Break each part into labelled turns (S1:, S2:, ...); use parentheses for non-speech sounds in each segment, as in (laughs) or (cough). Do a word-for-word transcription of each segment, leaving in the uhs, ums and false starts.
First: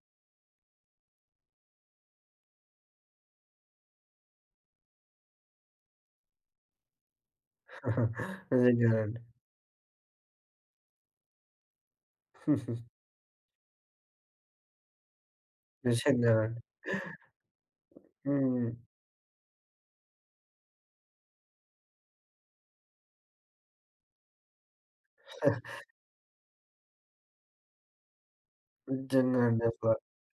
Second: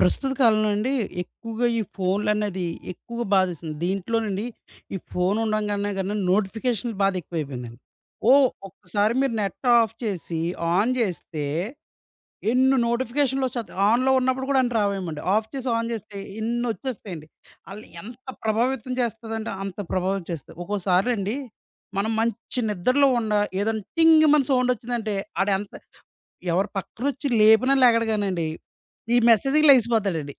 S1: ప్రస్తుత కాలంలో అండి ఎక్కువగా ఈ ఫోన్లు అనేది ఎక్కువ బాధిస్తుంది. దీంట్లోనండి ఈ ఫోన్ ఉండంగానే కన్నా నోటిఫికేషన్లు బాధ ఎక్కువైపోయిందండి. ఓ, ఒక్కసారి
S2: నిజంగానండి.
S1: మీరు నెట్ ఆఫ్ చేసి ఆన్ చేస్తే ఎన్ని నోటిఫికేషన్లు వచ్చేత ఆన్‌లో ఉన్నప్పుడు కూడా అన్ని రావేమోండి. ఆఫ్ చేసి ఆన్ చేస్తే
S2: నిజంగానండి.
S1: ఇన్ని వచ్చేస్తాయండి. ఆళ్ళు ఎంత
S2: హ్మ్.
S1: ప్రభావితం చేస్తదంటే అంత ప్రభావితం చేస్తాయి. ఒక్కోసారండి మనం మంచి నిద్రలో ఉండ ఏదైనా టింగ్ మని సౌండ్ వచ్చిందంటే ఆడెంత ఎవరు పక్కనొచ్చి లేపినా లెగడు గానండి. ఈ
S2: నిజంగా అండి
S1: మెసేజ్‌కి
S2: అసల.
S1: లెగిసిపోతాడండి.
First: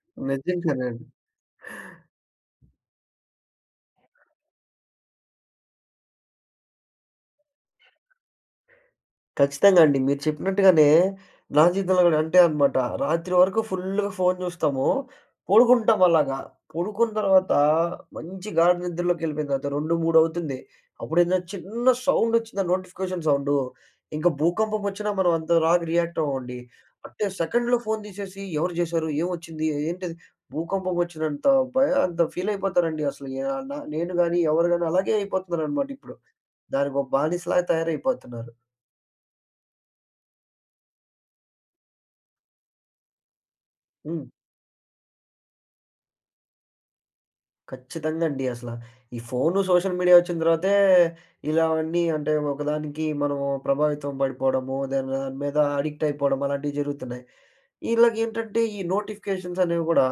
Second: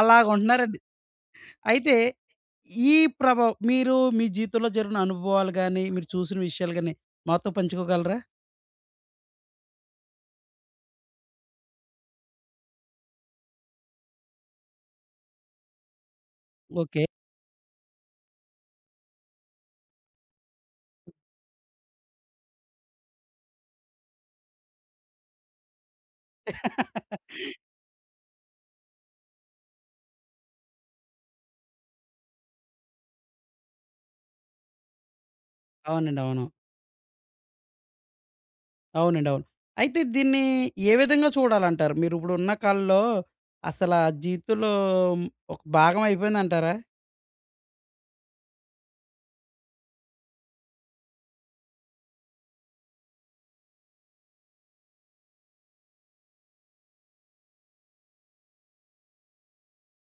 S1: అలాగుంటున్నారండి.
S2: నిజంగానండి.
S1: అయితే ఈ ప్రభావం మీరు మీ జీవితంలో జరిగిన అనుభవాలు గాని, మీరు చూసిన విషయాలు గాని మాతో పంచుకోగలరా?
S2: ఖచ్చితంగా అండి. మీరు చెప్పినట్టుగానే నా జీవితంలో గూడా అంతే అనమాట. రాత్రి వరకు ఫుల్‌గా ఫోను జూస్తాము. పడుకుంటాం అలాగా.
S1: ఓకే.
S2: పడుకున్న తర్వాత మంచి గాఢ నిద్రలోకెళ్ళిపోయిన తర్వాత రెండు, మూడు అవుతుంది. అప్పుడేదో చిన్న సౌండొచ్చింది ఆ నోటిఫికేషన్ సౌండు. ఇంక భూకంపం ఒచ్చినా మనం అంత లాగా రియాక్ట్ అవ్వమండి. అంటే సెకండ్‌లో ఫోను తీసేసి ఎవరు జేశారు? ఏమొచ్చింది? ఏంటిది? భూకంపం ఒచ్చినంత భయ అంత ఫీలయిపోతారండి అసలు. య నా నేను గాని, ఎవరు గాని అలాగే అయిపోతున్నారనమాట ఇప్పుడు.
S1: అవునండి, అవును.
S2: దానికో బానిసలాగా తయారైపోతున్నారు.
S1: అవునండి, అవును. అయితే దీన్ని ఏ విధంగా చూడాలంటారు? మీరిప్పుడు ఉన్న కాలంలో అసల
S2: హ్మ్.
S1: జీవితంలో ఒక భాగం అయిపోయిందంటారా?
S2: ఖచ్చితంగా అండి. అసల ఈ ఫోను, సోషల్ మీడియా వచ్చిన తర్వాతే ఇలావన్నీ అంటే ఒకదానికి మనం ప్రభావితం పడిపోవడము, దాని దాని మీద అడిక్ట్ అయిపోవడం అలాంటివి జరుగుతున్నాయి. ఈళ్ళకేంటంటే ఈ నోటిఫికేషన్స్ అనేవి గూడా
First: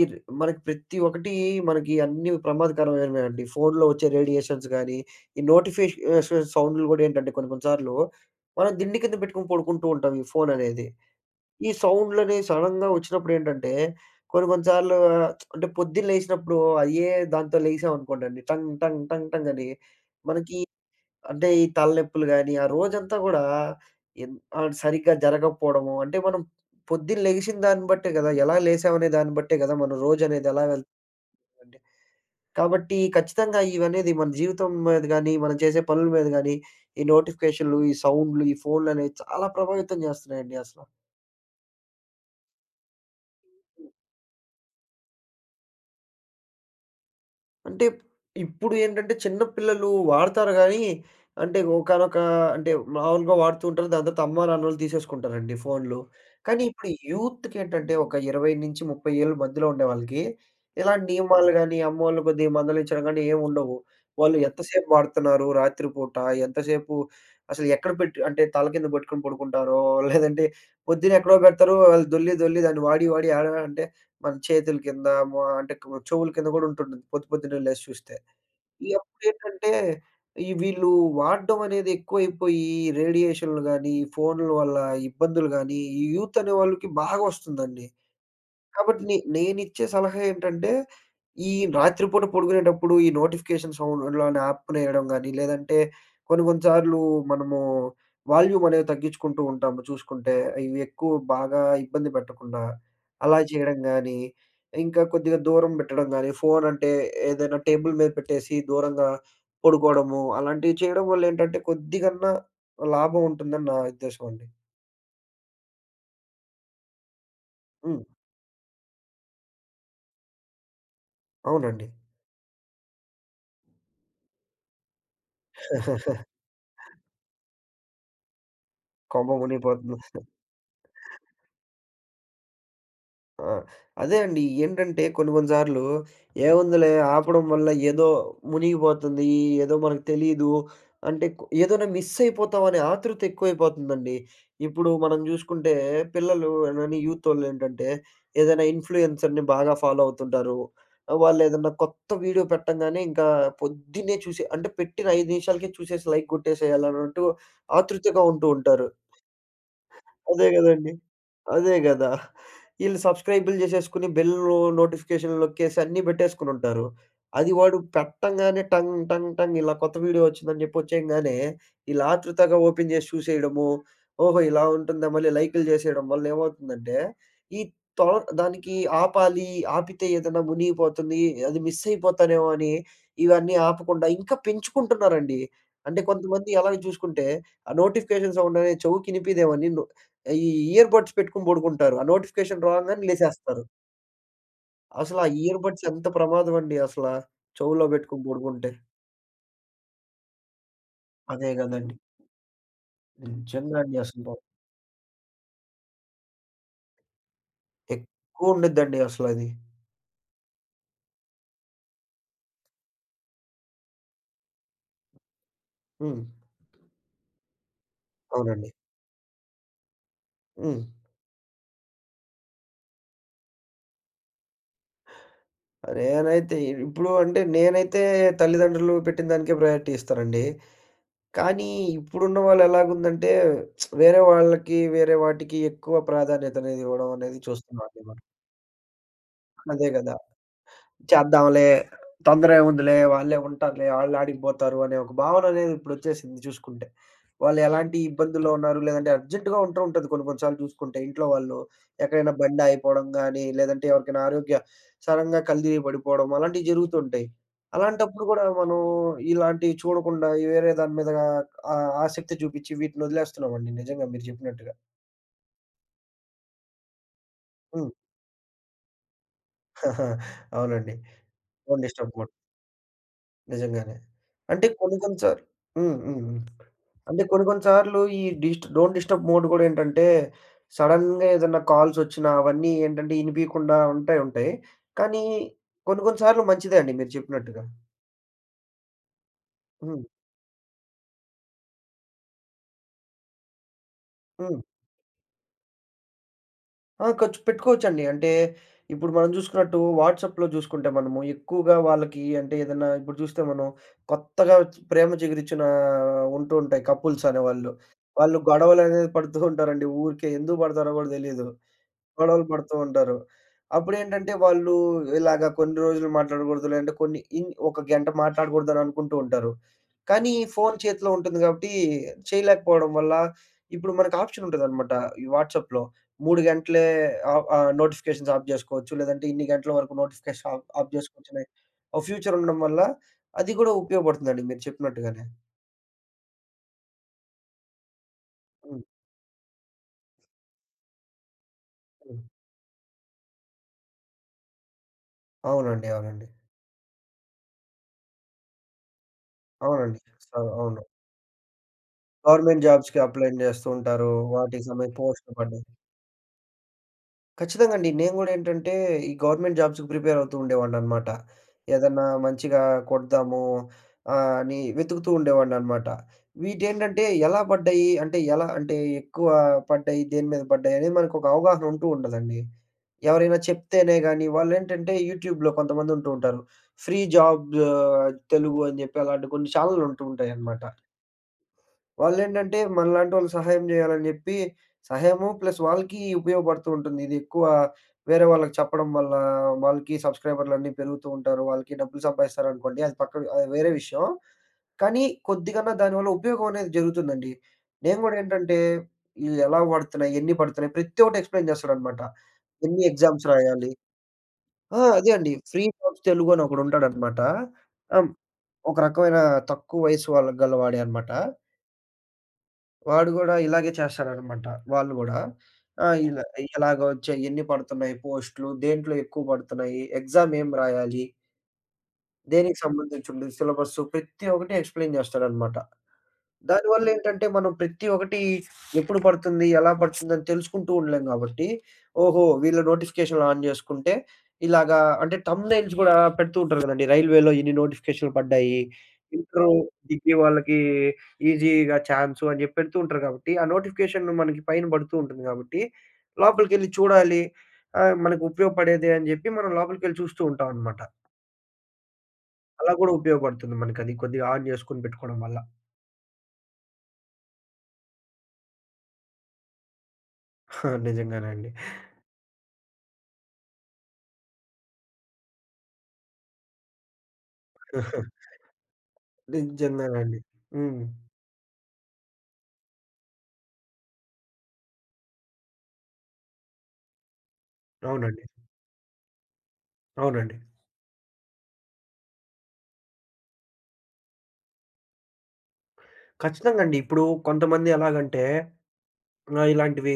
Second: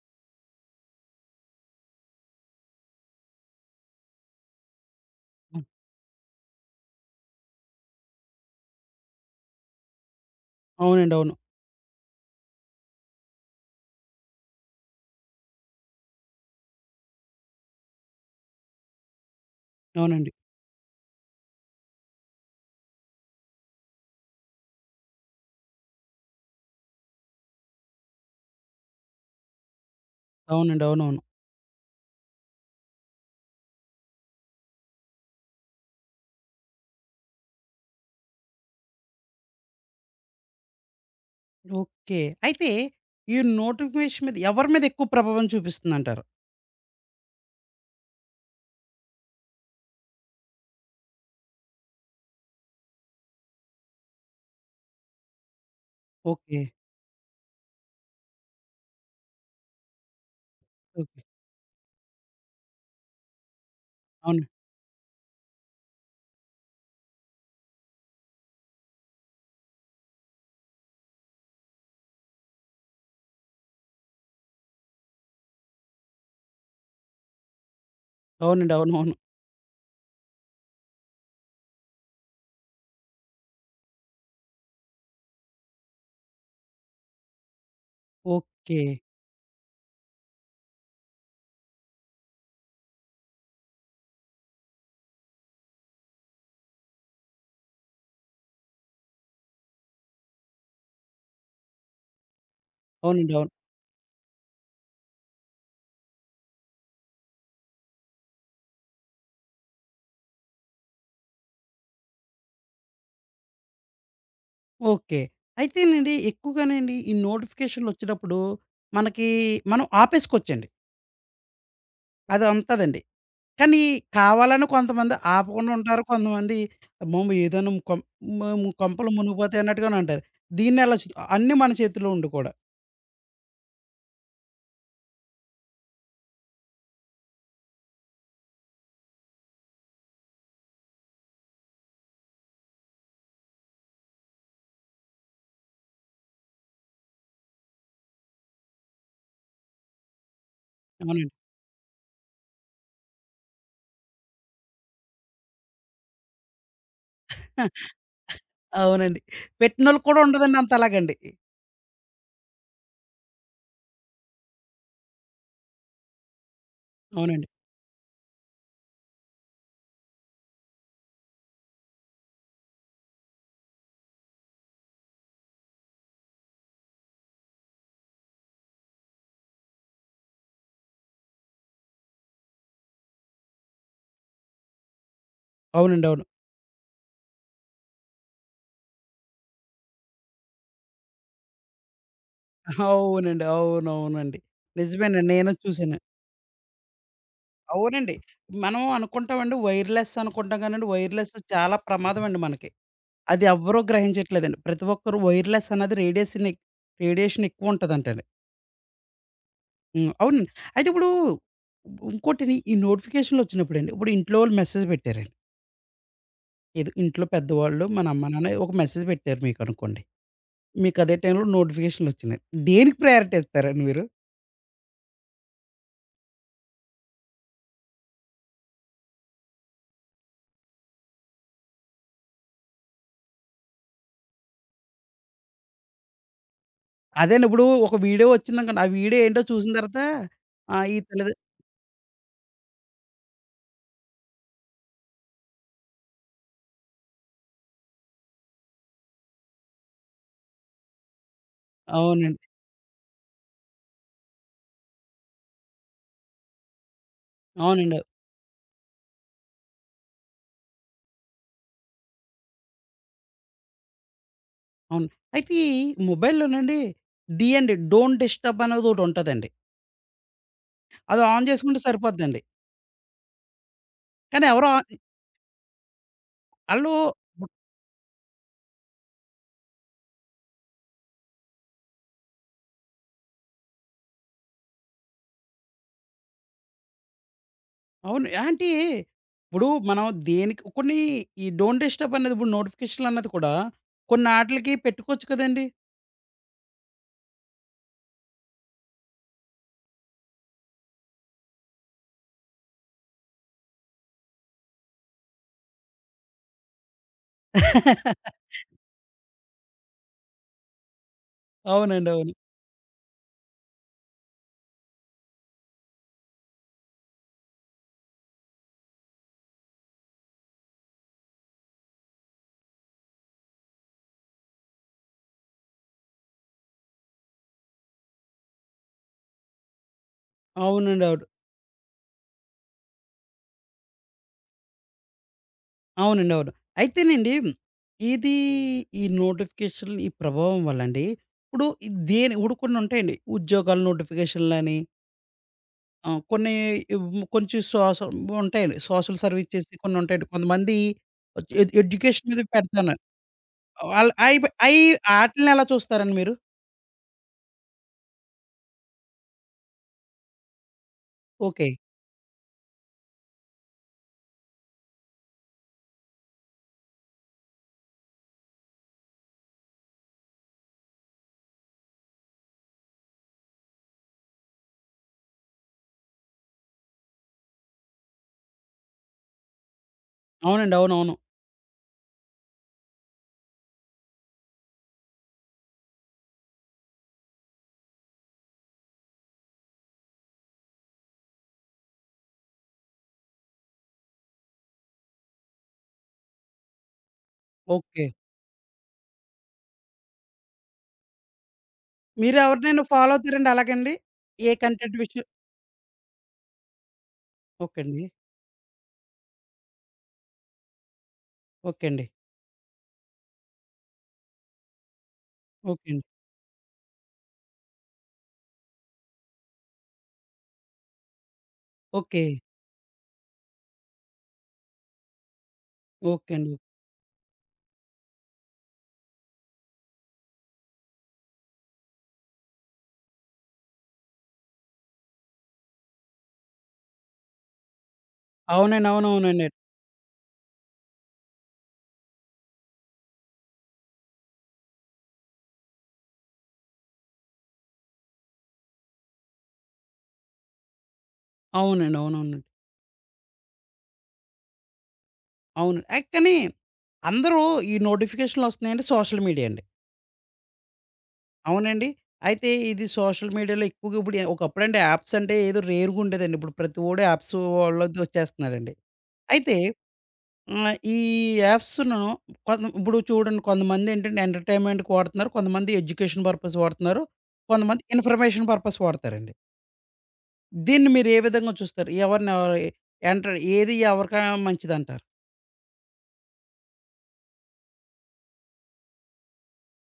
S2: ఈ ర్ మనకి ప్రతి ఒక్కటి మనకి అన్నీ ప్రమాదకరమైనవే అండి. ఫోనులో వచ్చే రేడియేషన్స్ గానీ, ఈ
S1: హ్మ్.
S2: నోటిఫికేషన్ సౌండ్‌లు గూడా ఏంటంటే కొన్ని కొన్ని సార్లు మనం దిండు కింద పెట్టుకొని పడుకుంటూ ఉంటాం ఈ ఫోననేది.
S1: అవునండి, అవును.
S2: ఈ సౌండ్‌లని సడెన్‌గా వచ్చినప్పుడు ఏంటంటే, కొన్ని కొన్ని సార్లు అంటే పొద్దున్న లేసినప్పుడు అయ్యే దాంతో లేసామనుకోండండి టంగ్ టంగ్ టంగ్ టంగ్ అని
S1: అవునండి.
S2: మనకి అంటే ఈ తలనొప్పులు గాని, ఆ రోజంతా గూడా ఎన్ ఆహ్, సరిగ్గా జరగకపోవడము అంటే మనం పొద్దున్న లెగిసిన దాన్ని బట్టే గదా! ఎలా లేసామనే దాన్ని బట్టే గదా! మన రోజనేది ఎలా
S1: అవునండి. అవునవును.
S2: వెళ్తుందండి. కాబట్టి ఖచ్చితంగా ఇవనేది మన జీవితం మీద గాని, మనం చేసే పనుల మీద గాని, ఈ నోటిఫికేషన్‌లు, ఈ సౌండ్‌లు, ఈ ఫోన్‌లనేవి చాలా ప్రభావితం జేస్తున్నాయండి అసల.
S1: ఓకే. అయితే ఈ నోటిఫికేషన్ మీద ఎవరి మీద ఎక్కువ ప్రభావం చూపిస్తుందంటారు?
S2: అంటే ఇప్పుడు ఏంటంటే చిన్న పిల్లలు వాడతారు గానీ, అంటే ఒకానొక అంటే మామూలుగా వాడుతూ ఉంటారు. దాని తర్వాత అమ్మా, నాన్నోళ్ళు తీసేసుకుంటారండి ఫోన్‌లు.
S1: ఓకే.
S2: కానీ ఇప్పుడు యూత్‌కేంటంటే ఒక ఇరవై నుంచి ముప్ఫై ఏళ్ళ మధ్యలో ఉండే వాళ్ళకి, ఇలాంటి
S1: ఓకే.
S2: నియమాలు గానీ, అమ్మోళ్ళు కొద్దిగా మందలించడం గానీ ఏమి ఉండవు. వాళ్ళు
S1: అవును.
S2: ఎంతసేపు వాడుతున్నారు రాత్రి పూట, ఎంతసేపు అసలు ఎక్కడ పెట్టి అంటే తల కింద పెట్టుకొని పడుకుంటారో, లేదంటే పొద్దున ఎక్కడో పెడతారు. వాళ్ళు దొర్లి, దొర్లి దాన్ని వాడి, వాడి ఏడ అంటే మన చేతుల కింద, మో అంటే కు- చెవుల కింద గూడా ఉంటుంటది పొద్దు పొద్దున్నే లేసి చూస్తే.
S1: అవునండి,
S2: ఇగ
S1: అవునవును.
S2: అప్పుడేంటంటే, ఈ వీళ్ళు వాడడం అనేది ఎక్కువైపోయి, రేడియేషన్‌లు గాని, ఈ ఫోన్‌ల వల్ల ఇబ్బందులు గాని, ఈ యూత్ అనే వాళ్ళకి బాగా వస్తుందండి.
S1: ఓకే.
S2: కాబట్టి నే నేనిచ్చే సలహా ఏంటంటే, ఈ రాత్రిపూట పడుకునేటప్పుడు ఈ నోటిఫికేషన్ సౌండ్‌లోని ఆపుకునేయడం గాని, లేదంటే కొన్ని కొన్ని సార్లు మనము వాల్యూమ్ అనేది తగ్గించుకుంటూ ఉంటాము చూసుకుంటే, ఇవి ఎక్కువ బాగా ఇబ్బంది పెట్టకుండా.
S1: అవునండి,
S2: అలా
S1: అవును.
S2: చేయడం గాని, ఇంకా కొద్దిగా దూరం పెట్టడం గాని, ఫోను అంటే ఏదైనా టేబుల్ మీద పెట్టేసి దూరంగా పడుకోవడము, అలాంటివి చేయడం వల్ల ఏంటంటే కొద్దిగన్నా లాభం ఉంటుందని నా ఉద్దేశం అండి.
S1: ఓకే. అయితేనండి ఎక్కువగానండి ఈ
S2: హ్మ్.
S1: నోటిఫికేషన్‌లొచ్చేటప్పుడు మనకి మనం ఆపేసుకోవచ్చండి.
S2: అవునండి.
S1: అది ఉంటదండి. కానీ కావాలని కొంతమంది ఆపకుండా ఉంటారు.
S2: (laughs)
S1: కొంతమంది అమ్మమ్మ! ఏదైనా కొం మేము కొంపలు
S2: కొంప
S1: మునిగిపోతాయి అన్నట్టుగానే
S2: మునిగిపోతుంది.
S1: ఉంటారు. దీన్నెలా చు అన్నీ మన చేతిలో ఉండి కూడా.
S2: ఆ! అదే అండి. ఏంటంటే కొన్ని కొన్ని సార్లు ఏముందిలే ఆపడం వల్ల ఏదో మునిగిపోతుంది. ఏదో మనకు తెలీదు. అంటే కు ఏదైనా మిస్ అయిపోతాం అనే ఆతృత ఎక్కువైపోతుందండి. ఇప్పుడు మనం జూసుకుంటే పిల్లలు గాని యూతోళ్ళేంటంటే ఏదైనా ఇన్‌ఫ్లుయెన్సర్‌ని బాగా ఫాలో అవుతుంటారు.
S1: అవునండి.
S2: వాళ్ళేదన్నా కొత్త వీడియో పెట్టంగానే ఇంకా పొద్దున్నే చూసి అంటే పెట్టిన ఐదు నిమిషాలకే చూసేసి లైక్ గొట్టేసేయాలన్నట్టు
S1: (laughs)
S2: ఆతృతగా ఉంటూ ఉంటారు.
S1: అవునండి. పెట్టినోళ్ళకి కూడా
S2: అదే
S1: ఉండదండి అంత
S2: గదండీ!
S1: అలాగండి.
S2: అదే గదా! ఈళ్ళు సబ్‌స్క్రైబులు జేసేసుకొని బెల్ నో నోటిఫికేషన్ నొక్కేసి అన్నీ బెట్టేసుకొనుంటారు.
S1: అవునండి.
S2: అది వాడు పెట్టంగానే టంగ్ టంగ్ టంగ్ ఇలా కొత్త వీడియో వచ్చిందని జెప్పి వచ్చేయంగానే, ఈళ్ళు ఆత్రుతగా ఓపెన్ జేసి చూసేయడము, ఓహో! ఇలా ఉంటుందా మళ్ళీ లైకులు జేసేయడం వల్ల ఏమవుతుందంటే, ఈ తొ దానికి ఆపాలి, ఆపితే ఏదైనా మునిగిపోతుంది, అది మిస్ అయిపోతానేమో అని ఇవన్నీ ఆపకుండా ఇంకా పెంచుకుంటున్నారండి. అంటే
S1: అవునండి, అవును.
S2: కొంతమంది అలాగే చూసుకుంటే, ఆ నోటిఫికేషన్ సౌండ్ అనేది చెవుకినిపియదేమో అని నొ ఈ ఇయర్ బడ్స్ పెట్టుకొని పడుకుంటారు. ఆ నోటిఫికేషన్ రాంగానే
S1: అవునండి,
S2: లేసేస్తారు.
S1: అవునవునండి.
S2: అసలు ఆ
S1: నిజమేనండి. నేను
S2: ఇయర్ బడ్స్
S1: చూసాను.
S2: ఎంత ప్రమాదం అండి అసల. చెవులో
S1: అవునండి.
S2: పెట్టుకొని పడుకుంటే.
S1: మనం అనుకుంటామండి వైర్‌లెస్ అనుకుంటాం కానండి, వైర్‌లెస్
S2: అదే
S1: చాలా
S2: గదండీ.
S1: ప్రమాదమండి మనకి. అది
S2: నిజంగా
S1: ఎవ్వరూ
S2: అండి అసలు బాబు.
S1: గ్రహించట్లేదండి. ప్రతి ఒక్కరు వైర్‌లెస్ అన్నది రేడియేషన్ ఎక్ రేడియేషన్ ఎక్కువుంటదంటండి.
S2: ఎక్కువ ఉండిద్దండి అసలది.
S1: హ్మ్. అవునండి. అయితే ఇప్పుడు ఇంకోటిని ఈ నోటిఫికేషన్‌లొచ్చినప్పుడండి, ఇప్పుడు ఇంట్లో వాళ్ళు మెసేజ్ పెట్టారండి.
S2: హ్మ్.
S1: ఏదో ఇంట్లో పెద్దవాళ్ళు, మన అమ్మ, నాన్న
S2: అవునండి.
S1: ఒక మెసేజ్ పెట్టారు మీకనుకోండి.
S2: హ్మ్.
S1: మీకు అదే టైంలో నోటిఫికేషన్‌లొచ్చినియి. దేనికి ప్రయారిటీ ఇస్తారండి మీరు?
S2: నేనైతే ఇప్పుడు అంటే నేనైతే తల్లిదండ్రులు పెట్టిన దానికే ప్రయారిటీ ఇస్తానండి. కానీ ఇప్పుడున్న వాళ్ళు ఎలాగుందంటే వేరే వాళ్ళకి, వేరే వాటికి ఎక్కువ ప్రాధాన్యత అనేది ఇవ్వడం అనేది
S1: అదేండి. ఇప్పుడు ఒక
S2: చూస్తున్నామండి మనం.
S1: వీడియో వచ్చిందనుకోండి. ఆ వీడియో ఏంటో చూసిన
S2: అదే
S1: తర్వాత
S2: గదా!
S1: ఆహ్, ఈ తల్లిద
S2: చేద్దాంలే. తొందరేముందిలే వాళ్ళే ఉంటారులే, ఆళ్ళాడికి పోతారు అనే ఒక భావననేది ఇప్పుడొచ్చేసింది చూసుకుంటే. వాళ్ళెలాంటి ఇబ్బందుల్లో ఉన్నారు, లేదంటే అర్జెంట్‌గా ఉంటూ ఉంటది కొన్ని కొన్ని సార్లు చూసుకుంటే ఇంట్లో వాళ్ళు. ఎక్కడైనా
S1: అవునండి.
S2: బండి ఆగిపోవడం గానీ, లేదంటే ఎవరికైనా ఆరోగ్య సరంగా కళ్ళుతిరిగి పడిపోవడం అలాంటియి జరుగుతుంటాయి.
S1: అవునండి,
S2: అలాంటప్పుడు గూడా మనం ఇలాంటివి చూడకుండా ఈ వేరే దాని మీద ఆహ్, ఆసక్తి చూపిచ్చి వీటినొదిలేస్తున్నామండి నిజంగా మీరు చెప్పినట్టుగా.
S1: అవును. అయితే ఈ మొబైల్‌లోనండి డీ అండి
S2: హ్మ్.
S1: డోంట్ డిస్టర్బ్ అనేదోటుంటదండి.
S2: (laughs) అవునండి.
S1: అది ఆన్ చేసుకుంటే
S2: ఫోను డిస్టర్బ్ మోడ్.
S1: సరిపోద్దండి.
S2: నిజంగానే.
S1: కానీ
S2: అంటే
S1: ఎవరు ఆహ్,
S2: కొన్ని కొన్ని సార్లు హ్మ్. హ్మ్. హ్మ్.
S1: ఆళ్ళు
S2: అంటే కొన్ని కొన్ని సార్లు ఈ డిస్ట్ డోంట్ డిస్టర్బ్ మోడ్ గూడా ఏంటంటే, సడెన్‌గా ఏదన్నా కాల్సొచ్చినా అవన్నీ ఏంటంటే, ఇనిపియకుండా ఉంటాయి ఉంటాయి. కానీ కొన్ని కొన్ని సార్లు మంచిదే అండి మీరు చెప్పినట్టుగా.
S1: అవును. అంటే ఇప్పుడు
S2: హ్మ్.
S1: మనం దేనికి కొన్ని ఈ డోంట్ డిస్టర్బ్ అనేది ఇప్పుడు నోటిఫికేషన్‌లన్నది కూడా
S2: హ్మ్.
S1: కొన్నాటిలికి పెట్టుకోవచ్చు కదండీ!
S2: ఆ! ఖర్చు పెట్టుకోవచ్చండి. అంటే ఇప్పుడు మనం చూసుకున్నట్టు వాట్సాప్‌లో చూసుకుంటే మనము ఎక్కువగా వాళ్ళకి అంటే ఏదన్నా ఇప్పుడు చూస్తే మనం కొత్తగా ప్రేమ చిగురిచ్చిన ఉంటూ ఉంటాయి కపుల్స్ అనేవాళ్ళు. వాళ్ళు
S1: (laughs)
S2: గొడవలనేది పడుతూ ఉంటారండి ఊరికే. ఎందుకు పడతారో కూడా తెలీదు.
S1: అవునండి, అవును.
S2: గొడవలు పడుతూ ఉంటారు. అప్పుడేంటంటే వాళ్ళు ఇలాగ కొన్ని రోజులు మాట్లాడకూడదు, లేదంటే కొన్ని ఇన్ ఒక గంట మాట్లాడకూడదని అనుకుంటూ ఉంటారు. కానీ ఫోను చేతిలో ఉంటుంది గాబట్టి, చేయలేకపోవడం వల్ల ఇప్పుడు మనకు ఆప్షన్ ఉంటదనమాట ఈ వాట్సాప్‌లో. మూడు గంటలే ఆహ్, ఆహ్, నోటిఫికేషన్స్ ఆఫ్ జేసుకోవచ్చు. లేదంటే ఇన్ని గంటల వరకు నోటిఫికేషన్ ఆఫ్ ఆఫ్
S1: అవునండి, అవును.
S2: జేసుకోవచ్చనే ఒక ఫ్యూచర్ ఉండడం వల్ల అది గూడా ఉపయోగపడుతుందండి మీరు చెప్పినట్టుగానే.
S1: అవునండి, అవును. అయితేనండి ఇది
S2: హ్మ్.
S1: ఈ నోటిఫికేషన్‌లు ఈ ప్రభావం వల్లండి ఇప్పుడు ఈ
S2: హ్మ్.
S1: దేని ఇప్పుడు కొన్ని ఉంటాయండి. ఉద్యోగాల నోటిఫికేషన్‌లని
S2: అవునండి.
S1: ఆహ్,
S2: అవునండి.
S1: కొన్ని ఇవ్ కొంచెం సోష ఉంటాయండి. సోషల్ సర్వీస్ చేసి కొన్ని
S2: అవునండి.
S1: ఉంటాయండి.
S2: సో
S1: కొంతమంది
S2: అవును.
S1: ఎడ్ ఎడ్యుకేషన్ మీద
S2: గవర్నమెంట్ జాబ్స్‌కి
S1: పెడతన్నారు.
S2: అప్లైన్ జేస్తూ ఉంటారు.
S1: వాళ్ళు అయి
S2: వాటికి
S1: అయి
S2: సంబంధ పోస్టులు
S1: ఆటిల్ని ఎలా
S2: పడ్డాయి.
S1: చూస్తారండి మీరు?
S2: ఖచ్చితంగా అండి. నేను గూడా ఏంటంటే, ఈ గవర్నమెంట్ జాబ్స్‌కి ప్రిపేర్ అవుతూ ఉండేవాడిననమాట.
S1: ఓకే.
S2: ఏదన్నా మంచిగా కొడదాము ఆహ్, అని వెతుకుతూ ఉండేవాడిననమాట. వీటేంటంటే ఎలా పడ్డాయి, అంటే ఎలా అంటే ఎక్కువ పడ్డాయి, దేని మీద పడ్డాయి అనేది మనకొక అవగాహన ఉంటూ ఉండదండి. ఎవరైనా చెప్తేనే గానీ వాళ్ళేంటంటే యూట్యూబ్‌లో కొంతమంది ఉంటూ ఉంటారు. ఫ్రీ జాబ్ తెలుగు అని జెప్పి అలాంటి కొన్ని ఛానెల్‌లు ఉంటూ ఉంటాయన్నమాట.
S1: అవునండి, అవునవును.
S2: వాళ్ళేంటంటే మనలాంటోళ్ళు సహాయం జేయాలని జెప్పి, సహాయము ప్లస్ వాళ్ళకి ఉపయోగపడుతూ ఉంటుంది. ఇదెక్కువ వేరే వాళ్ళకి చెప్పడం వల్ల వాళ్ళకి సబ్‌స్క్రైబర్‌లన్నీ పెరుగుతూ ఉంటారు. వాళ్ళకి డబ్బులు సంపాదిస్తారనుకోండి. అది పక్కన అది వేరే విషయం. కానీ కొద్దిగన్నా దానివల్ల ఉపయోగం అనేది జరుగుతుందండి. నేను
S1: ఓకే.
S2: గూడా ఏంటంటే, ఇవి ఎలా పడుతున్నాయి, ఎన్ని పడుతున్నాయి ప్రతి ఒక్కటి ఎక్స్‌ప్లెయిన్ చేస్తాడనమాట.
S1: మీరు ఎవరినైనా
S2: ఎన్ని
S1: ఫాలో
S2: ఎగ్జామ్స్
S1: అవుతారండి
S2: రాయాలి
S1: అలాగండి? ఏ
S2: ఆ!
S1: కంటెంట్
S2: అదే
S1: విషయం
S2: అండి. ఫ్రీ కోర్స్ తెలుగు అని ఒకడుంటాడనమాట.
S1: ఓకే అండి.
S2: ఆహ్, ఒక రకమైన తక్కువ వయసు వాళ్ళకి గలవాడే అనమాట.
S1: ఓకే అండి.
S2: వాడు గూడా ఇలాగే చేస్తాడనమాట. వాళ్ళు గూడా.
S1: ఓకే
S2: ఆహ్, ఓకే.
S1: అండి.
S2: ఇలా ఎలాగా వచ్చాయి, ఎన్ని పడుతున్నాయి పోస్టులు, దేంట్లో ఎక్కువ పడుతున్నాయి, ఎగ్జామ్ ఏం రాయాలి,
S1: ఓకే.
S2: దేనికి సంబంధించి ఉంటుంది సిలబస్సు ప్రతి ఒక్కటి ఎక్స్‌ప్లెయిన్ చేస్తాడనమాట.
S1: ఓకే అండి.
S2: దానివల్లేంటంటే, మనం ప్రతి ఒక్కటి ఎప్పుడు పడుతుంది, ఎలా పడుతుందని తెలుసుకుంటూ ఉండలేం గాబట్టి, ఓహో! వీళ్ళ నోటిఫికేషన్‌లు ఆన్ జేసుకుంటే, ఇలాగా అంటే థంబ్‌నెయిల్స్ గూడా పెడుతూ ఉంటారు గదండీ. రైల్వేలో ఇన్ని నోటిఫికేషన్‌లు పడ్డాయి.
S1: అవునండి, అవునవునండి.
S2: ఇంటరు, డిగ్రీ వాళ్ళకి ఈజీగా ఛాన్సు అని జెప్పి పెడుతూ ఉంటారు గాబట్టి, ఆ నోటిఫికేషన్ మనకి పైన బడుతూ ఉంటుంది గాబట్టి, లోపలికెళ్లి చూడాలి. ఆహ్, మనకు ఉపయోగపడేదే అని జెప్పి మనం లోపలికెళ్లి చూస్తూ ఉంటామనమాట.
S1: అవునండి, అవునవునండి.
S2: అలా గూడా ఉపయోగపడుతుంది మనకది కొద్దిగా ఆన్ జేసుకొని పెట్టుకోవడం వల్ల.
S1: అవును. ఆహ్, కానీ అందరూ ఈ నోటిఫికేషన్‌లొస్తున్నాయంటే సోషల్ మీడియా అండి.
S2: (laughs) నిజంగానే
S1: అవునండి. అయితే ఇది సోషల్ మీడియాలో ఎక్కువగా ఇప్పుడు ఎ ఒకప్పుడంటే యాప్స్ అంటే ఏదో రేర్‌గుండేదండి. ఇప్పుడు ప్రతివోడు యాప్స్
S2: అండి.
S1: వోళ్ళదొచ్చేస్తున్నాడండి. అయితే
S2: నిజంగానండి.
S1: ఆహ్,
S2: హ్మ్.
S1: ఈ యాప్స్‌ను కొంత ఇప్పుడు చూడండి కొంతమందేంటంటే ఎంటర్‌టైన్‌మెంట్‌కి వాడుతున్నారు. కొంతమంది ఎడ్యుకేషన్ పర్పస్ వాడుతున్నారు. కొంతమంది
S2: అవునండి.
S1: ఇన్ఫర్మేషన్ పర్పస్ వాడతారండి.
S2: అవునండి.
S1: దీన్ని మీరు ఏ విధంగా చూస్తారు? ఎవరిని ఎవరు ఎంటర్ ఏది ఎవరికైనా మంచిదంటారు?
S2: ఖచ్చితంగా అండి. ఇప్పుడు కొంతమంది ఎలాగంటే ఆహ్, ఇలాంటివి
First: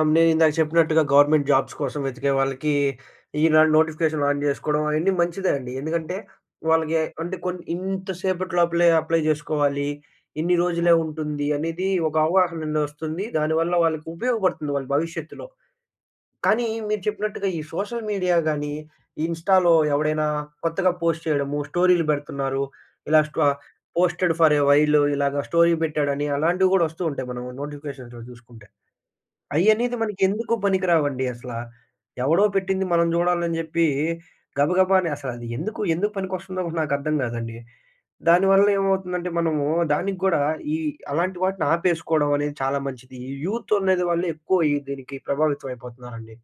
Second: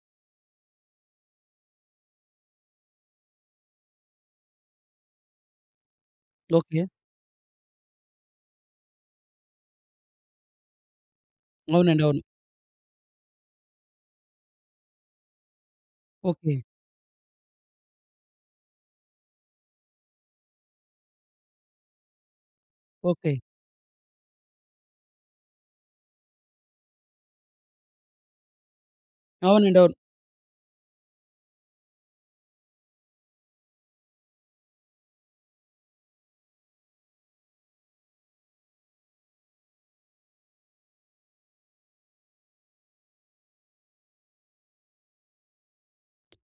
S2: ఆహ్, నేనిందాక చెప్పినట్టుగా గవర్నమెంట్ జాబ్స్ కోసం వెతికే వాళ్ళకి ఇలాంటి నోటిఫికేషన్‌లు ఆన్ జేసుకోవడం అయన్నీ మంచిదే అండి. ఎందుకంటే
S1: ఓకే.
S2: వాళ్ళకి అంటే కొన్ని ఇంత సేపటి లోపలే అప్లై జేసుకోవాలి. ఇన్ని రోజులే ఉంటుంది అనేది
S1: అవునండి,
S2: ఒక
S1: అవును.
S2: అవగాహననేది వస్తుంది. దానివల్ల వాళ్ళకి ఉపయోగపడుతుంది వాళ్ళ భవిష్యత్తులో.
S1: ఓకే.
S2: కానీ మీరు చెప్పినట్టుగా ఈ సోషల్ మీడియా గానీ, ఇన్‌స్టాలో ఎవడైనా కొత్తగా పోస్ట్ చేయడము, స్టోరీలు పెడుతున్నారు. ఇలా
S1: ఓకే.
S2: స్టో పోస్టెడ్ ఫర్ ఎ వైల్ ఇలాగ స్టోరీ పెట్టాడని అలాంటివి గూడా వస్తూ ఉంటాయి మనం నోటిఫికేషన్స్‌లో చూసుకుంటే.
S1: అవునండి, అవును.
S2: అయనేది మనకెందుకు పనికిరావండి అసల. ఎవడో పెట్టింది మనం చూడాలని చెప్పి గబగబా అని అసలది ఎందుకు, ఎందుకు పనికొస్తుందో కూడా నాకర్థం కాదండి. దానివల్ల ఏమవుతుందంటే మనము దానికి గూడా ఈ అలాంటి వాటిని ఆపేసుకోవడం అనేది చాలా మంచిది. ఈ యూత్ అనేది వాళ్ళు ఎక్కువ ఈ దీనికి ప్రభావితం అయిపోతున్నారండి.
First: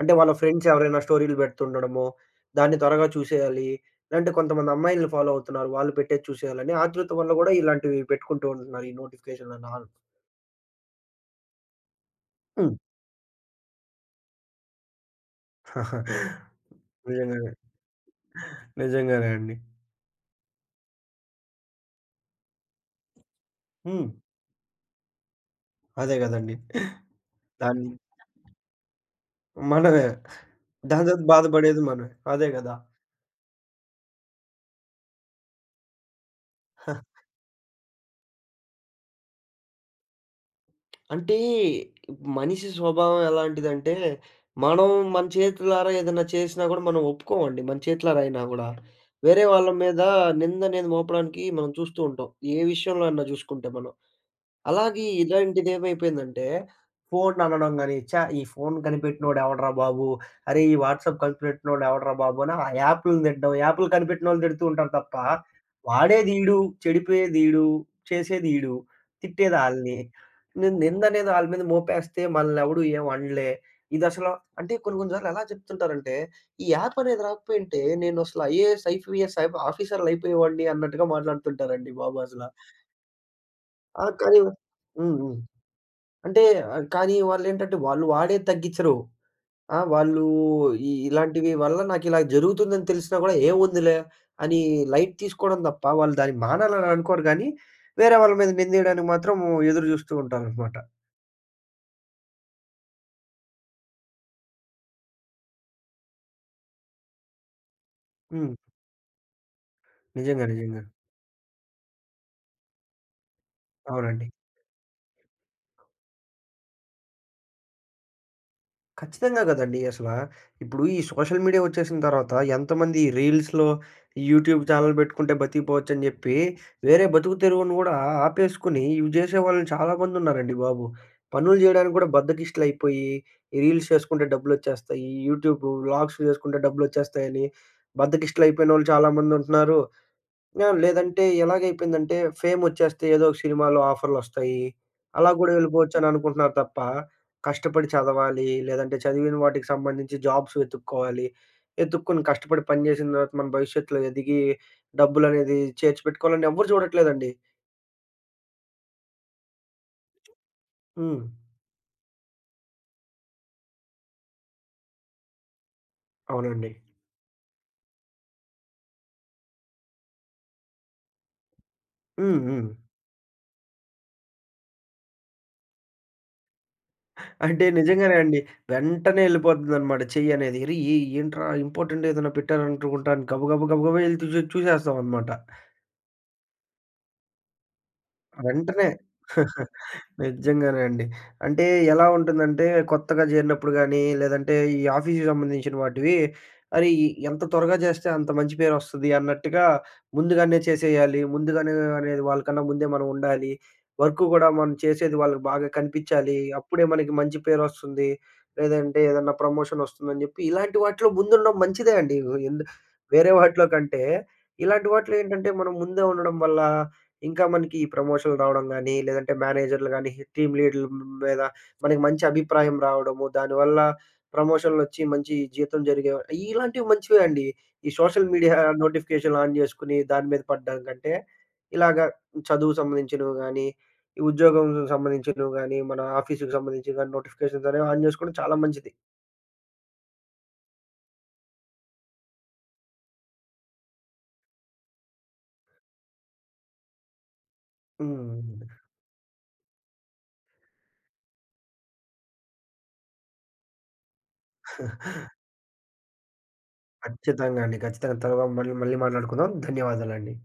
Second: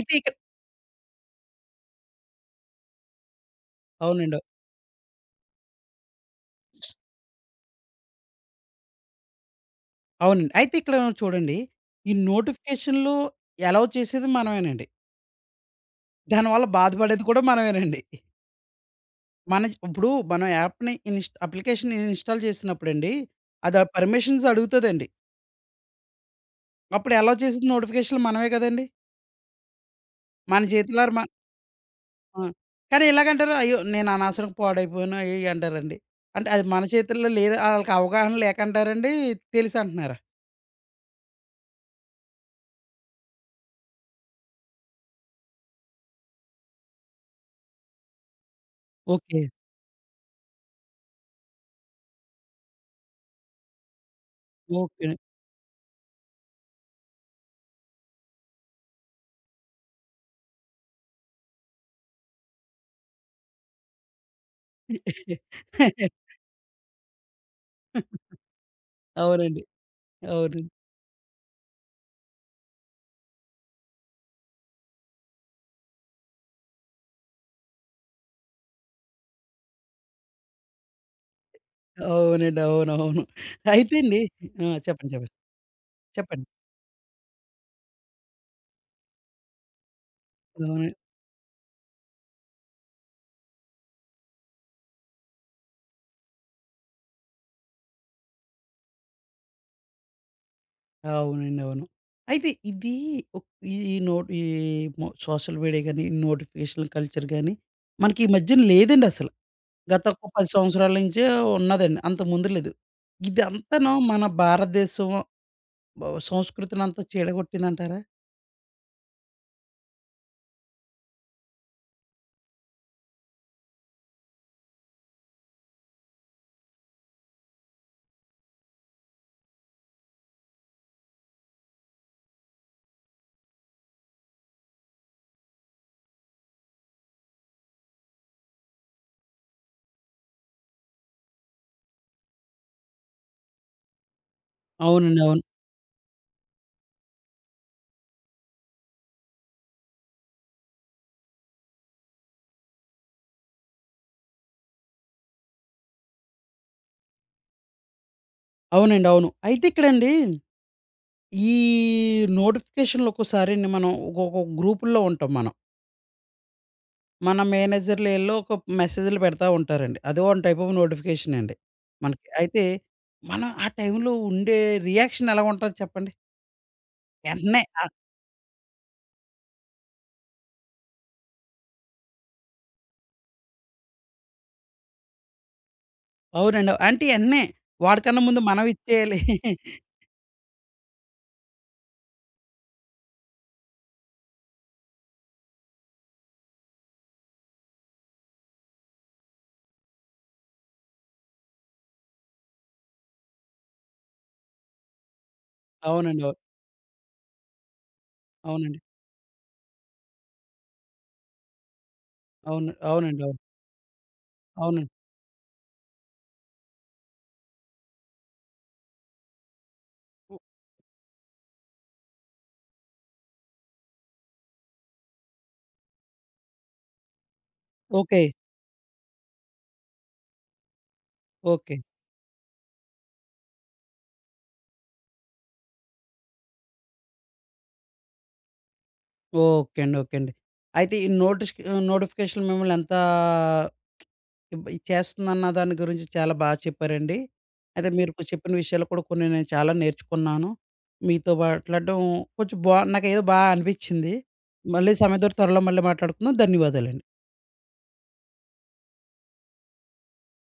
S2: అంటే వాళ్ళ
S1: ఇక్కడ
S2: ఫ్రెండ్స్ ఎవరైనా స్టోరీలు పెడుతుండడమో, దాన్ని త్వరగా చూసేయాలి. అంటే
S1: అవునండి.
S2: కొంతమంది అమ్మాయిల్ని ఫాలో అవుతున్నారు. వాళ్ళు పెట్టేది చూసేయాలని ఆతృత వల్ల గూడా ఇలాంటివి పెట్టుకుంటూ ఉంటున్నారు. ఈ నోటిఫికేషన్‌లని ఆన్.
S1: అవునండి. అయితే ఇక్కడ చూడండి. ఈ
S2: హ్మ్.
S1: నోటిఫికేషన్‌లు అలౌ చేసేది మనమేనండి.
S2: (laughs)
S1: దానివల్ల బాధపడేది కూడా
S2: నిజంగానే.
S1: మనమేనండి.
S2: నిజంగానే అండి.
S1: మన ఇప్పుడు మనం యాప్‌ని ఇన్స్ అప్లికేషన్ ఇన్‌స్టాల్ చేసినప్పుడండి. అది
S2: హ్మ్.
S1: పర్మిషన్స్ అడుగుతదండి.
S2: అదే గదండీ.
S1: అప్పుడు అలౌ చేసేది
S2: దాన్ని
S1: నోటిఫికేషన్‌లు మనమే కదండీ!
S2: మనమే.
S1: మన
S2: దాని
S1: చేతులారా
S2: తర్వాత
S1: మ
S2: బాధపడేది మనమే.
S1: ఆ!
S2: అదే గదా!
S1: కానీ ఎలాగంటారు? అయ్యో! నేను అనవసరంగా పాడైపోయాను అయ్యి ఇయ్యి అంటారండి. అంటే అది మన చేతుల్లో లేదు ఆళ్ళకి అవగాహన లేక అంటారండి? తెలిసి అంటున్నారా?
S2: అంటే, మనిషి స్వభావం ఎలాంటిదంటే, మనం మన చేతులారా ఏదన్నా చేసినా గూడా మనం ఒప్పుకోమండి. మన చేతులారా అయినా గూడా. హ్మ్.
S1: ఓకే.
S2: వేరే వాళ్ళ మీద నిందనేది మోపడానికి మనం చూస్తూ ఉంటాం. ఏ విషయంలో అన్నా జూసుకుంటే మనం. అలాగే
S1: ఓకే.
S2: ఇలాంటిదేమైపోయిందంటే, ఫోను అనడం గాని, ఛా! ఈ ఫోను కనిపెట్టినోడు ఎవడురా బాబు! అరే! ఈ వాట్సాప్ కనిపెట్టినోడు ఎవడురా బాబు! అని ఆ యాప్‌లని తిట్టడం. యాప్‌లు కనిపెట్టినోళ్ళని తిడుతూ ఉంటారు తప్ప,
S1: (laughs)
S2: వాడేదీడు, చెడిపోయేదీడు, చేసేదీడు,
S1: అవునండి.
S2: తిట్టేదాళ్ళని.
S1: అవునండి.
S2: ని నిందనేది ఆళ్ళ మీద మోపేస్తే మనల్నెవడు ఏం అనలే. ఇదసల అంటే కొన్ని కొన్ని సార్లు ఎలా చెప్తుంటారంటే, ఈ యాప్ అనేది రాకపోయుంటే నేనసల ఐఏఎస్, ఐపీఎస్, ఐబ్ ఆఫీసర్‌లయిపోయేవాడిని అన్నట్టుగా మాట్లాడుతుంటారండి బాబు అసల.
S1: అవునండి, అవునవును. అయితే
S2: ఆ!
S1: అండి
S2: కానీ
S1: ఆ! చెప్పండి,
S2: హ్మ్.
S1: చెప్పండి.
S2: హ్మ్. అంటే
S1: చెప్పండి.
S2: ఆహ్, కానీ వాళ్ళేంటంటే వాళ్ళు వాడేది తగ్గిచ్చరు. ఆ! వాళ్ళు
S1: అవును.
S2: ఈ ఇలాంటివి వల్ల నాకిలా జరుగుతుందని తెలిసినా గూడా ఏముందిలే అని లైట్ తీసుకోవడం తప్ప, వాళ్ళు దాన్ని మానాలని అనుకోరు గానీ, వేరే వాళ్ళ మీద నిందేయడానికి మాత్రం ఎదురు జూస్తూ ఉంటారనమాట.
S1: అవునండి, అవును. అయితే ఇది ఒక్ ఈ ఈ నోట్ ఈ మొ సోషల్ మీడియా గాని, ఈ నోటిఫికేషన్ కల్చర్ గాని, మనకి ఈ
S2: హ్మ్.
S1: మధ్యన లేదండి అసలు. గత ఒక
S2: నిజంగా.
S1: పది
S2: నిజంగా.
S1: సంవత్సరాల నుంచే ఉన్నదండి. అంతకుముందు లేదు. ఇదంతాను మన
S2: అవునండి.
S1: భారతదేశం బ సంస్కృతినంతా చీడగొట్టిందంటారా?
S2: ఖచ్చితంగా కదండీ అసల. ఇప్పుడు ఈ సోషల్ మీడియా వచ్చేసిన తర్వాత ఎంతమంది రీల్స్‌లో, యూట్యూబ్ ఛానెల్ పెట్టుకుంటే బతికిపోవచ్చని చెప్పి, వేరే బతుకు తెరువును గూడా ఆపేసుకొని ఇవి చేసేవాళ్ళు చాలా మందున్నారండి బాబు. పనులు జేయడానికి గూడా బద్ధకిష్టులైపోయి, ఈ రీల్స్ చేసుకుంటే డబ్బులొచ్చేస్తాయి, యూట్యూబ్ వ్లాగ్స్ చేసుకుంటే డబ్బులొచ్చేస్తాయని బద్ధకిష్టులైపోయినోళ్ళు చాలా మందుంటున్నారు. ఆ! లేదంటే ఎలాగైపోయిందంటే ఫేమొచ్చేస్తే ఏదో ఒక సినిమాలో ఆఫర్‌లొస్తాయి.
S1: అవునండి,
S2: అలా
S1: అవును.
S2: గూడా వెళ్ళిపోవచ్చననుకుంటున్నారు తప్ప, కష్టపడి చదవాలి, లేదంటే చదివిన వాటికి సంబంధించి జాబ్స్ వెతుక్కోవాలి. వెతుక్కొని కష్టపడి పని చేసిన తర్వాత మన భవిష్యత్తులో ఎదిగి డబ్బులనేది చేర్చి పెట్టుకోవాలని ఎవ్వరు చూడట్లేదండి.
S1: అవునండి, అవును. అయితే ఇక్కడండి
S2: హ్మ్.
S1: ఈ నోటిఫికేషన్‌లు ఒక్కోసారండి మనం ఒక్కొక్క గ్రూపుల్లో ఉంటాం మనం.
S2: అవునండి.
S1: మన మేనేజర్‌లు ఈళ్ళు ఒక మెసేజ్‌లు పెడతా ఉంటారండి. అది వన్ టైప్ ఆఫ్ నోటిఫికేషన్ అండి మనకి.
S2: హ్మ్.
S1: అయితే
S2: హ్మ్.
S1: మనం ఆ టైంలో ఉండే రియాక్షన్ ఎలా ఉంటది చెప్పండి? వెంటనే
S2: అంటే
S1: ఆహ్,
S2: నిజంగానే అండి. వెంటనే వెళ్ళిపోతుందనమాట చెయ్యనేది. అరె! ఏ ఏంట్రా ఇంపార్టెంట్ ఏదైనా పెట్టారనుకుంటాను గబగబా గబగబా ఎళ్లి చూసే చూసేస్తామనమాట.
S1: అవునండి. అంటే ఎన్నే వాడికన్నా ముందు మనం
S2: వెంటనే.
S1: ఇచ్చేయాలి.
S2: (laughs) నిజంగానే అండి. అంటే ఎలా ఉంటుందంటే కొత్తగా చేరినప్పుడు గాని, లేదంటే ఈ ఆఫీస్‌కి సంబంధించిన వాటివి, అరే! ఈ- ఎంత త్వరగా చేస్తే అంత మంచి పేరొస్తది అన్నట్టుగా ముందుగానే చేసేయాలి. ముందుగానే అనేది వాళ్ళకన్నా ముందే మనం ఉండాలి. వర్క్ కూడా మనం చేసేది వాళ్ళకి బాగా
S1: అవునండి, అవును.
S2: కనిపించాలి. అప్పుడే మనకి మంచి పేరొస్తుంది.
S1: అవునండి,
S2: లేదంటే ఏదన్నా ప్రమోషన్ వస్తుందని చెప్పి ఇలాంటి వాటిలో ముందుండడం మంచిదే అండి. ఎందు
S1: అవును. అవునండి,
S2: వేరే
S1: అవును.
S2: వాటిలో కంటే ఇలాంటి
S1: అవునండి.
S2: వాటిలో ఏంటంటే మనం ముందే ఉండడం వల్ల ఇంకా మనకి ఈ ప్రమోషన్‌లు రావడం గానీ, లేదంటే మేనేజర్‌లు గానీ,
S1: ఓ
S2: టీమ్ లీడ్‌ల మీద మనకి మంచి అభిప్రాయం రావడము, దానివల్ల ప్రమోషన్‌లొచ్చి మంచి జీతం జరిగే ఇలాంటివి మంచివే అండి. ఈ
S1: ఓకే.
S2: సోషల్ మీడియా నోటిఫికేషన్‌లు ఆన్ జేసుకొని దాని మీద పడ్డం కంటే,
S1: ఓకే.
S2: ఇలాగ చదువు సంబంధించినవి గానీ, ఈ ఉద్యోగం సంబంధించినవి గానీ, మన ఆఫీస్‌కి సంబంధించినవి గానీ, నోటిఫికేషన్స్ అనేవి ఆన్ జేసుకోవడం చాలా మంచిది.
S1: ఓకే అండి. ఓకే అండి. అయితే ఈ నోటిష్ నోటిఫికేషన్‌లు మిమ్మల్ని ఎంతా ఇబ్ ఇది చేస్తుందన్న దాని గురించి చాలా బాగా చెప్పారండి. అయితే మీరు కు చెప్పిన
S2: హ్మ్.
S1: విషయాలు కూడా కొన్ని నేను చాలా నేర్చుకున్నాను. మీతో మాట్లాడడం కొంచెం బా నాకేదో బా అనిపిచ్చింది. మళ్ళీ సమయం దొరికితే
S2: (laughs)
S1: త్వరలో మళ్ళీ మాట్లాడుకుందాం. ధన్యవాదాలండి.
S2: ఖచ్చితంగా అండి. ఖచ్చితంగా. తర్వా మళ్ళీ మళ్ళీ మాట్లాడుకుందాం. ధన్యవాదాలండి.